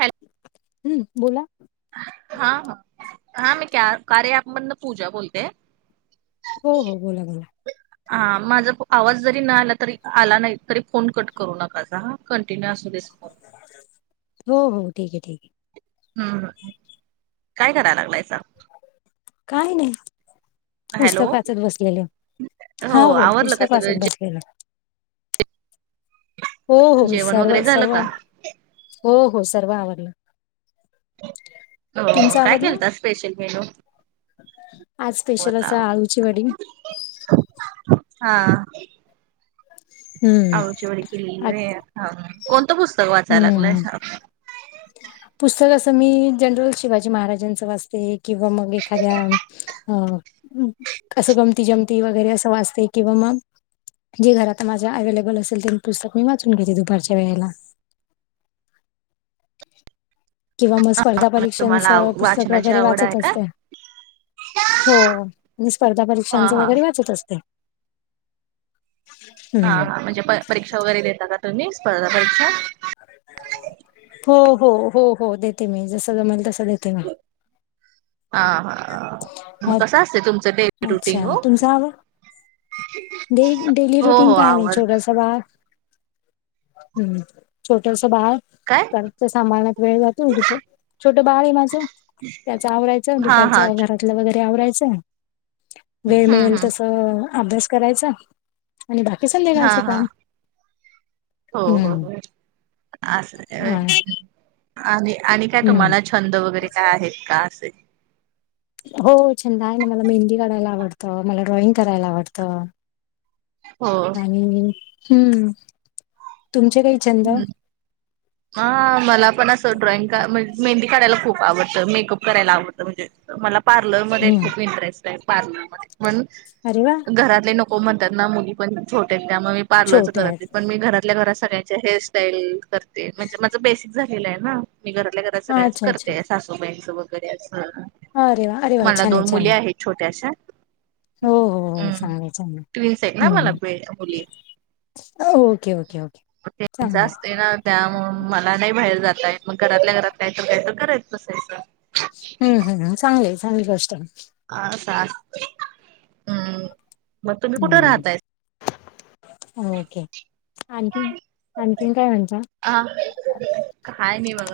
Hello हम्म बोला हा हा, हा मी कॅ कार्या अँप मधनं पूजा बोलते. हो हो बोला बोला. [unintelligible] हा माझा आवाज जरी न आला तरी आला नाही, तरी फोन कट करू नकासा हा कंटिन्यू असू देच फोन. हो हो, ठीक आहे ठीक आहे. हम्, काय कराय लागलायसा? काय नाही, हॅलो पुस्तक वाचत बसलेले, हो हो आवरलं का पुस्तक सगळं वाचत जे बस [unintelligible] हो हो, जेवण वगैरे सर्व झालं सर्व, का? हो हो सर्व आवरलंय. हो हो, काय केलता स्पेशल मेनू? आज स्पेशल आवरलं असं आवरलं आळूची वडी. हा हम्म आळूची वडी केलेली होय, कोणतं पुस्तक वाचाय हम्म लागलायसा? पुस्तक असं मी, जनरल शिवाजी महाराजांचं वाचते किंवा मग एखाद्या अ हम्म, असं गमती जमती वगैरे असं वाचते किंवा मग जे घरात माझ्या अवेहेलेबल असेल, ते पुस्तक मी वाचून घेते दुपारच्या वेळेला. [inaudible] किंवा मग स्पर्धा परीक्षांच तुम्हाला आव पुस्तक वाचनाची वगैरे आवड आहे वाचत का? असते. हो, मी स्पर्धा हा परीक्षांच हा वगैरे वाचत असते. [unintelligible] हा हा, म्हणजे प परीक्षा वगैरे देेता का तुम्ही, स्पर्धा परीक्षा? हो हो हो हो, देते मी जसं जमेल तसं देते मी. हा हा, मग अ कसं असतंय तुमचं डेली अच्छा रुटीन ओ? तुमचा डे डेली रुटीन हो काय नाही, आवड छोटसं बाळ हम्म छोटसं बाळ काय घरातलं सांभाळण्यात वेळ जातो, त छोटं बाळ आहे माझं. त्याचं आवरायचं, हा हा दुपारचं घरा ल वगैरे आवरायचं, वेळ हम्म मिळेल हम्म तसं अभ्यास करायचा आणि बाकी हा संध्याकाळचं हा काम. हो हो हम्म हो, असं आहे होय, हा आणि आणि काय हम्म तुम्हाला छ छंद वगैरे काय आहेत का असे? हो छंद आहे ना, मला मेहंदी काढायला आवडतं, मला ड्रॉइंग करायला आवडतं. हो आणि हम्म, तुमचे काही छंद हम्म हा मला पण असं ड्रॉइंग का, म्हणजे मेंदी काढायला खूप आवडतं, मेकअप करायला आवडतं म्हणजे मला पार्लरमध्ये हम्म खूप इंटरेस्ट आहे, पार्लरमध्ये पण अरे वा! घरातले नको म्हणतात ना, मुली पण छोटे आहेत त्यामुळं मी पार्लरच छोटे करत नाही, आहेत पण मी घरातल्या घरात सगळ्यां चे हेअरस्टाईल करते, म्हणजे माझं बेसिक झालेलं आहे ना, मी घरातल्या घरात सगळ्यांच अच्छा अच्छा करते, सा बाईंच, वगैरे असं अरे वा अरे वा मला छान आहे दोन छान मुली आहे आहेत छोट्याशा. हो हो हो, हम्म चांगलंय चांगलंय ट्विन्स आहेत ना मला हम्म मुली ओके ओके ओके. त्यांच चांगलं आहे असते ना, त्यामुळं मला नाही बाहेर जाता येत, मग घरातल्या घरात काही तर काही तर कराय बसायचं. हम्म हम्, चांगलंय चांगली गोष्ट अ आता हम् हम्म ओके आणखीन आणखीन काय म्हणत? अ काय मी बघ.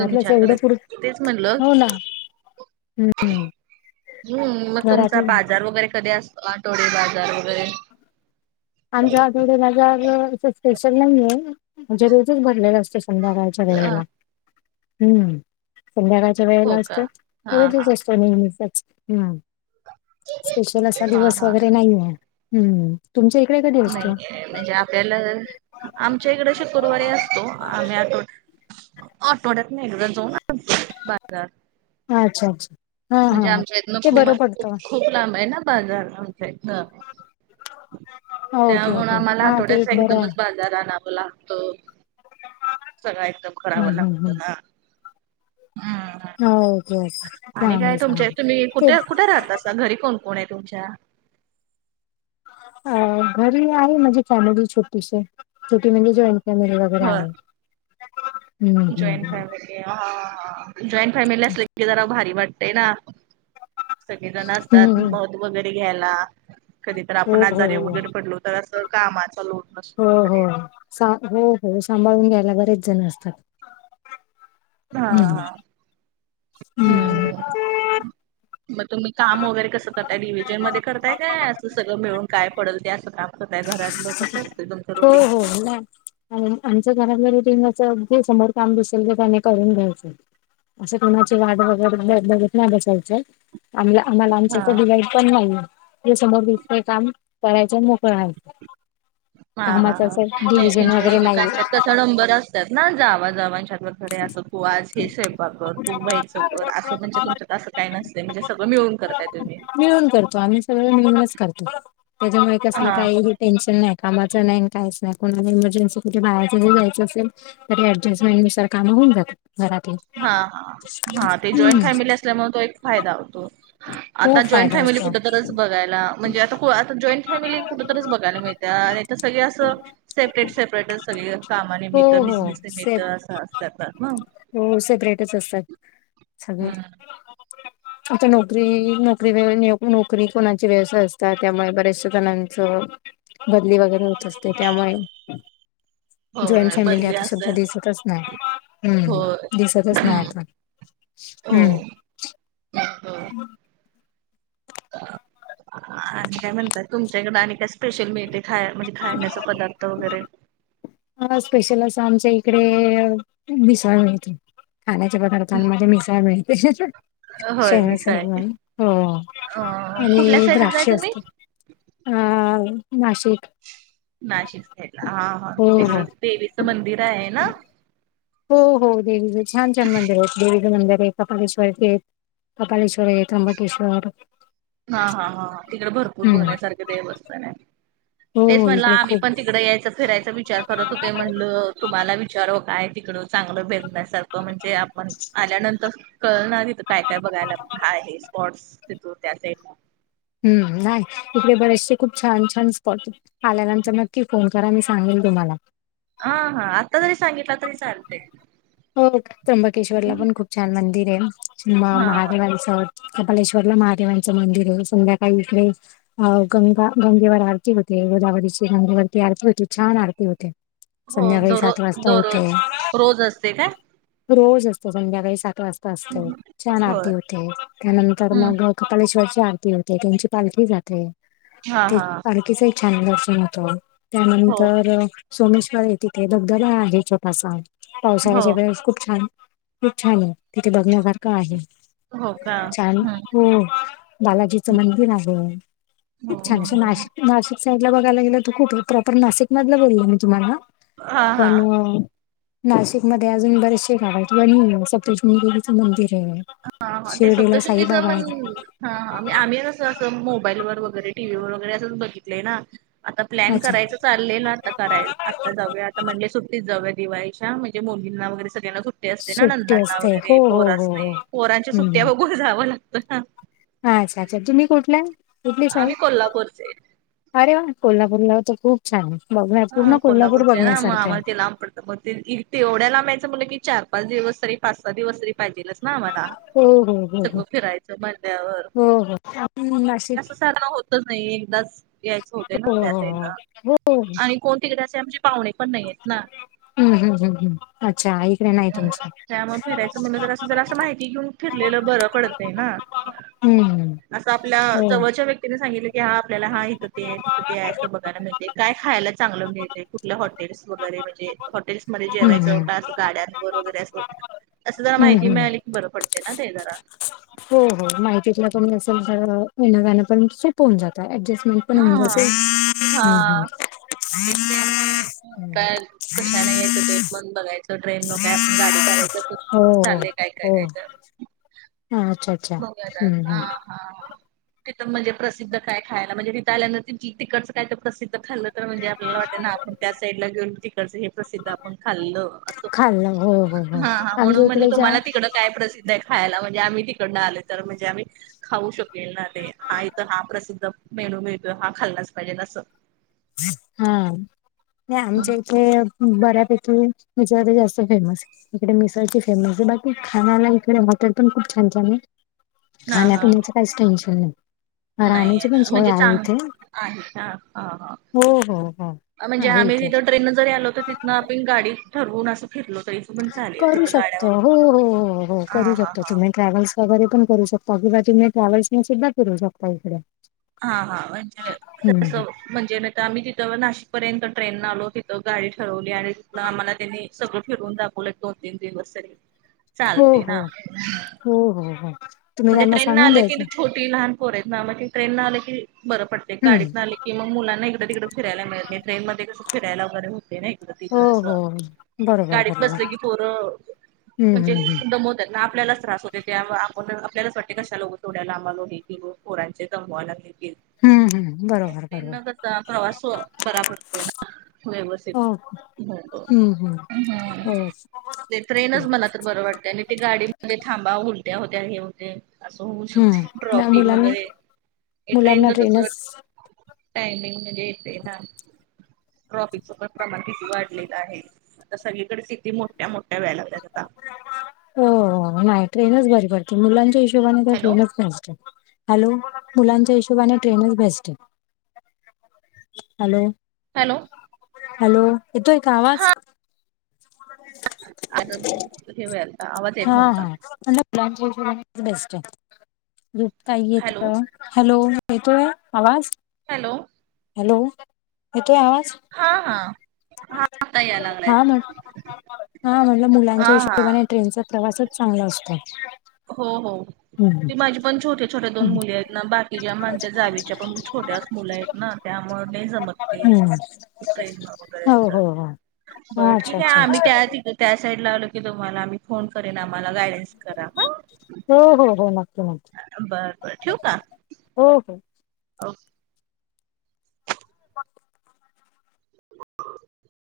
तुम्ही एवढं छानकडे पुर तेच म्हणलं हो ना [unintelligible] हम्म हम्म मग तुमचा घरातलं बाजार वगैरे कधी असतो? आठोडे बाजार वगैरे आमच्या आठवडे बाजार असं स्पेशल नाहीये म्हणजे रोजच भरलेलं स्टेशन. संध्याकाळच्या अ वेळेला हम्म संध्याकाळच्या वेळेला हो का असतो. हा हा नेहमी ह स्पेशल असा हा दिवस हा वगैरे नाही आहे. हम्म तुमच्या नाही म्हणजे आपल्याला आमच्या इकडे शुकुरवारीे असतो आम्ही आठो आठवड्यातनं नाही एकदा जाऊ ना आ बाजार. अच्छा अच्छा. हा म्हणजे हा आमच्या इथनं ते खूम बरं पडतं खूप लांब आहे ना बाजार आमचा इथंन ओके त्यामुळ ओके आम्हाला हा ते आठवड्याचा एक बरं आहे. एकदमच बाजार आणावं लागतं सगळ एकदम. करावं हम्म हम्म लागत हम्म ना. हम्म ओके ओके आणि चांगलं काय तुमच्या चांगलं. तुम्ही ते कुठे कुठे राहत असा घरी कोण कोण आहे तुमच्या? अ घरी आहे माझी फॅमिली छोटीशी छोटी म्हणजे जॉईंट फॅमिली वगैरे होय आहे. त्या [unintelligible] जॉईंट फॅमिली जॉईंट फॅमिली असले क जरा भारी वाटते. ते ना सगळेजण असतात हम्म मध वगैरे घ्यायला. कधी तर आपण हो हो आजारीे हो. उगर पडलो तर असं कामाचा लोट हो नसतो हो वगैरे हो हो सांभाळून घ्यायला बरेच जण असतात. हा हम्म हा हम्म हम्म मग तुम्ही काम वगैरे कसं करताय डिव्हिजनमध्ये करताय काय असं सगळं मिळून काय पडल ते असं काम? त्या घरातलं कसं असत तुमच्यां हो हो रुटीन? ना. आणि आमच्या घरातल्या रिटिंगचं अगदी समोर काम दिसेल तर त्यानी करून घ्यायचं. असे कोणाची गाड वगैरे बघत नाही ब चलच्या आमला आम्हाला हा. आमच्याचा डिवाईड पण नाहीय समोर दस काम करायच मोक प हा आमाच डिव्हजन वगैरे नाहीये. नबर असतात ना जावा जाच्यात डे असं तू आज हे स्वयंपाक करर तू व्हायचं घ असं म्हणजे तुमच्यात असं काय नसत? मिळून करतो आम्ही सगळं मिळूनच करतो. त्याच्यामुळे कसलं हा काही टेन्शन नाही कामाचं नाही काहीच नाही कोणाला एमर्जन्सी कुठे बाहेर जरी जायचं असेल तरी ऍडजस्टंटनुसार कामं होऊन जात घरातील. हा हा हा ते जॉईंट फॅमिली असल्यामुळे तो एक फायदा होतो. आता खूप जॉईंट फायदा फॅमिली होतो कुठंतरीच बघयला म्हणजे आता आता जॉईंट फॅमिली कुठंतरीच बघायला मिळतेत. त्या आणि तर सगळे असं सेपरेट सेपरेट सगळे हो कामानेमितत हो बिझनेस निमितत सेफ असं. [unintelligible] हो सेब्रेटच असतात सगळे. ह आता नोकरी नोकरी, नोकरी कोणाची व्यवसाय असतात त्यामुळे बऱ्याचश जणांचं बदली वगैरे होत असते त्यामुळे जॉईंट होय फॅमिली बदली आता सुद्धा असतात दिसतच नाही. हम्म होय दिसतच हम्म नाही हम्म हो. म आणि काय म्हणतात तुमच्याकडे आणि काय स्पेशल मिळतंय? खाय म्हणजे खायण्याचे पदार्थ वगैरे? ह स्पेशल असं आमच्या इकडे मिसळ. खाण्याच्या पदार्थांमध्ये मिसळ मिळते. शेजवान होय मिसळ [unintelligible] एक ना आहे. हो अ कुठल्या आणि साईडला आहे द्राक्ष तुम्ही? असतात. हा नाशिक. नाशिक साईडला हा हा हो हो तिकडं देवीचं मंदिर आहे ना? हो हो देवीचे छान छान मंदिर आहेत, देवीचें मंदिर आहे कपालेश्वर कपालेश्वर ये, त्र्यंबकेश्वर हा हा हा तिकडे भरपूर हम्म बघण्यासारखे देवस्थान आहे. तेच हो म्हटलं इकडे आम्ही खूप पण तिकडे यायचं फिरायचा विचार करत होते म्हणलं, तुम्हाला विचाराव काय तिकडं चांगलं बघण्यासारखं त म्हणजे आपण आल्यानंतर कळ ना तिथं काय काय बघायला हा आहे स्पॉट्स तिथून. त्याच हम्म नाही इकडे बरेचसे खूप छान छान स्पॉट आल्यानंतर नक्की फोन करा, मी सांगेल तुम्हाला. हा हा आत्ता जरी सांगितल तरी चालतय. हो त्र्यंबकेश्वर ला पण खूप छान मंदिर आहे हा हा महादेवालीस. कपालेश्वरला महादेवांचं मंदिर आहे, संध्याकाळी इकडे अ गंगा गंगेवर आरती होते, गोदावरीची गंगेवरती आरती होती, छान आरती होते. हो संध्याकाळी दरो सात वाजता होत. दररोज रोज असते काय? रोज असतो संध्याकाळी सात वाजता असतो, छान होय आरती होते त्यानंतर हम्म मग कपालेश्वरची आरती होते, त्यांची पालखी जाते हा ते हा पालखीसहित छान दर्शन होत, हो त्यानंतर सोमेश्वरवर आहे तिथे धबधबा आहे छोटासा. हो पावसाळ्याच्या वेळेस खूप छान, खूप छान आहे तिथे बघण्यासारखं आहे. हो का छान हम्म हो बालाजीचं मंदिर आहे. खूप छान ह. नाशिक नाशिक साईड ला बघायला गेलं तर कुठ प्रॉपर नाशिक मधला बोलला मी तुम्हाला हा हा पण नाशिक मध्ये अजून बरेचशे गाव आहेत, सप्तश्रुंगी देवीचं मंदिर आहे. हा हा ते शिर्डीला सप्तशृंगीच साईबाबा पण आहे. हा हा मि आम्हीच असंचं मोबाईल व वगैरे टीव्ही वर वगैरे असंच बघितलंय ना. आता प्लॅन अच्छा करायचं चालले ना आता करायला आता जाऊया, आता म्हणले सुट्टीत जाऊया दिवाळीच्या, म्हणजे मुलींना वगैरे सगळ्यांना सुट्ट असते ना सुट्टी नंदांना असते हो वगैरे हो पोर हो असते हो पोरांच्या सुट्ट्या हम्म बघून जावं लागतं ना. अच्छा अच्छा तुम्ही कुठल्या, कुठले साइड? आम्ही कोल्हापूरचे अरे वा कोल्हापूरला तर खूप छान, बघ हा पूर्ण कोल्हापूर कोल्हापूरचे ना मग बघण्यासारखं आहे. आम्हाला ते लांब पडतं मग ते तेवढ्या लांबायचं मुलं की, चार पाच दिवस तरी पाच सहा दिवस तरी पाहिजेलच ना आम्हाला. हो हो हो सगळं फिरायचं म्हणल्यावर हो हो हो आपण ते नाशिक असं जाण होत नाही, एकदा याययचं होते ना हो हो त्यावेळेला हो. कोनीतिकडे असे म्हमजे पाहुणे पण नाही आहेत ना. हम्म हम् हम्म हम् अच्छा ईकडे नाही तुमच्या. त्यामुळे फिरायचं म्हणलं तर असं जरा असं माहिती घेऊन फिरलेलं बर पडत आहे ना, हम्म असं आपल्या हो जवळच्या व्यक्ती सांगितलं क हा आपल्याला हा इथं ते तथं ते आहे असं बघायला मिळते काय खायला चांगलं मिळते कुठल्या हॉटेल्स वगैरे म्हणजे हॉटेल्समध्येध्ये हम्म हम्म जेवायचं काय? गाड्यांवर वगैरे अस असं जरा हम्म माहिती हम्म मिळाली की बरं पडते ना ते जरा हो हो माहितील कोणी असेल तर येन जाण पण सोपं होऊन जात, ऍडजस्टमेंट पण होऊन हा जाते. हा ते ट्रेन ने यायचं का, हम्म कशा ने यायचं ते? मण बघायचं ट्रेन मग काय आपण गाडी काढायच तर हो हो चाललेय काय काय हो काय काय अच्छा. अच्छा बघयात हम्म ह, हम्म हा तिथ म्हणजे प्रसिद्ध काय खायला म्हणजे तिथ आल्यानर तची तट, का तर प्रसिद्ध खाल्लं तर म्हणजे आपल्याला वाट ना आपण त्या साईड ला घेऊन. प्रसिद् आपण खाल् अस खाल्लं हो हो हो म्हणून आमच्या म्हण इकडे ज्या तुम्हाला तिकड, काय प्रसिद्ध आहे खायला म्हणजे आम्ही तिकडन आलो तर म्हणजे आम्ही, खाऊ शकेल ना ते हा इथं हा प्रसिद्ध मेनू मिळतोय हा खाल्लाच पाहिजे अससं, हा नाही आमच्या ते बऱ्यापैकी त्याच्यामध्ये जास्त फेमस इकडे मिसळची फेमस आहे बाकी खाण्याला इकडे हॉटेल पण खूप छान छान आहे हा हा खाण्यापिण्याच काहीच टेन्शन नाही राहण्याची पण सोय आहे इथे आहेछ हा हा हो हो हो म्हणजे आहे आम्ही इथे तिथ ट्रेन न जरी आलो होत तिथ न आपण गाडी ठरवून असं फिरलो तरी पण चालेल करू तिथं गाड्या शकत वगैरे हो हो हो हो हा करू हा शकतो हा तुम्ही ट्रॅव्हल्स, वगैरे पण करू शकता किंवा तुम्ही ट्रॅव्हल्स सुद्धा करू शकता इकडे, हा हा म्हणजे तस, हम्म म्हणजे नाही तर आम्ही तिथं नाशिकपर्यंत ट्रेन आलो तिथं गाडी ठरवली आणि तिथं आम्हाला त्यांनी, सगळं फिरून दाखवलं एक दोन तीन दिवस तरी हो चालते ना हो हो हो हो तुम्ही त्यांना सांगून द्यायचं ती लहान पोर आहेत ना ट्रन न आलं की बरं पडत ते हम्म गाडीत आले कीग मुलाना एकदां तिकड फिरायला मिळत नाही ट्रेन म कस फिरायला वगैरे होते नाही हो हो त हो. बरोबर गाडीत बरोबर बसलं की पोर हम्म म्हणजे हम्म हम्म दमत त्यांना आपल्यालाच त्रास होते त्या आपण आपल्यालाच वाटते कशाो तोडाला आम्हालाो खोरांचे जमवाव लागले हम्म हम ट्रेन न प्रवास बरा पडतोय ना व व्यवथित ओके हो हम्म हम्म ओके ते ट्रेनच मला तर बरं वाटतें आणि ते गाडीमध्ये थांबा उलट्या होत्या हे होते असं होऊ हम्म शकते नाही ट्रॉपी मुलांना वगैरे हे ट्रेन मुलांना जर कस ट्रेनच टामिंग म्हजेत ना ट्रॉपिक स क्रमाण किती वाढलेलं आहे आता सगळीकडे स्िती मोठ्या मोठ्या व्यायला लागतात आता हो नाही ट्रेनच बरी पडते मुलांच्या हिशोबाने तर हॅलो ट्रेनच पते हॅलो मुलांच्या हिशोबाने ट्रेनच भेस्ट आहे हॅलो हॅलो हॅलो येतोय का आवाज आता ठेवला हा हाण बेस्ट आहे गप काही हॅलो येत हॅलो येतोय आवाज हॅलो हॅलो येतो आहे आवाज हा हा हा आता याय लागलाय हा म हा म्हटलं हा मुलांच्या हा हिशोबाने ट्रेनचा प्रवासच चांगला असतो हो हो हम्म ते माझे पण छ होते छोट्या दोन हम्म मुले आहेत ना बाकी ज्या माण जावीच्या पण छोट्याच मुलं आहेत ना त्यामुळे नाही जमतते हम्म ट्रेन हो हो हो वगैरेच बर अच्छा ठीक आहे अच्छा आम्ही अच्छा त्या तिक त्या साईड ला आलो की तुम्हालाम मी फोन करेन आम्हाला गायडन्स करा हा. हो हो हो नक्की नक्की बरं बरं ठेवक का हो हो हो [inaudible] ह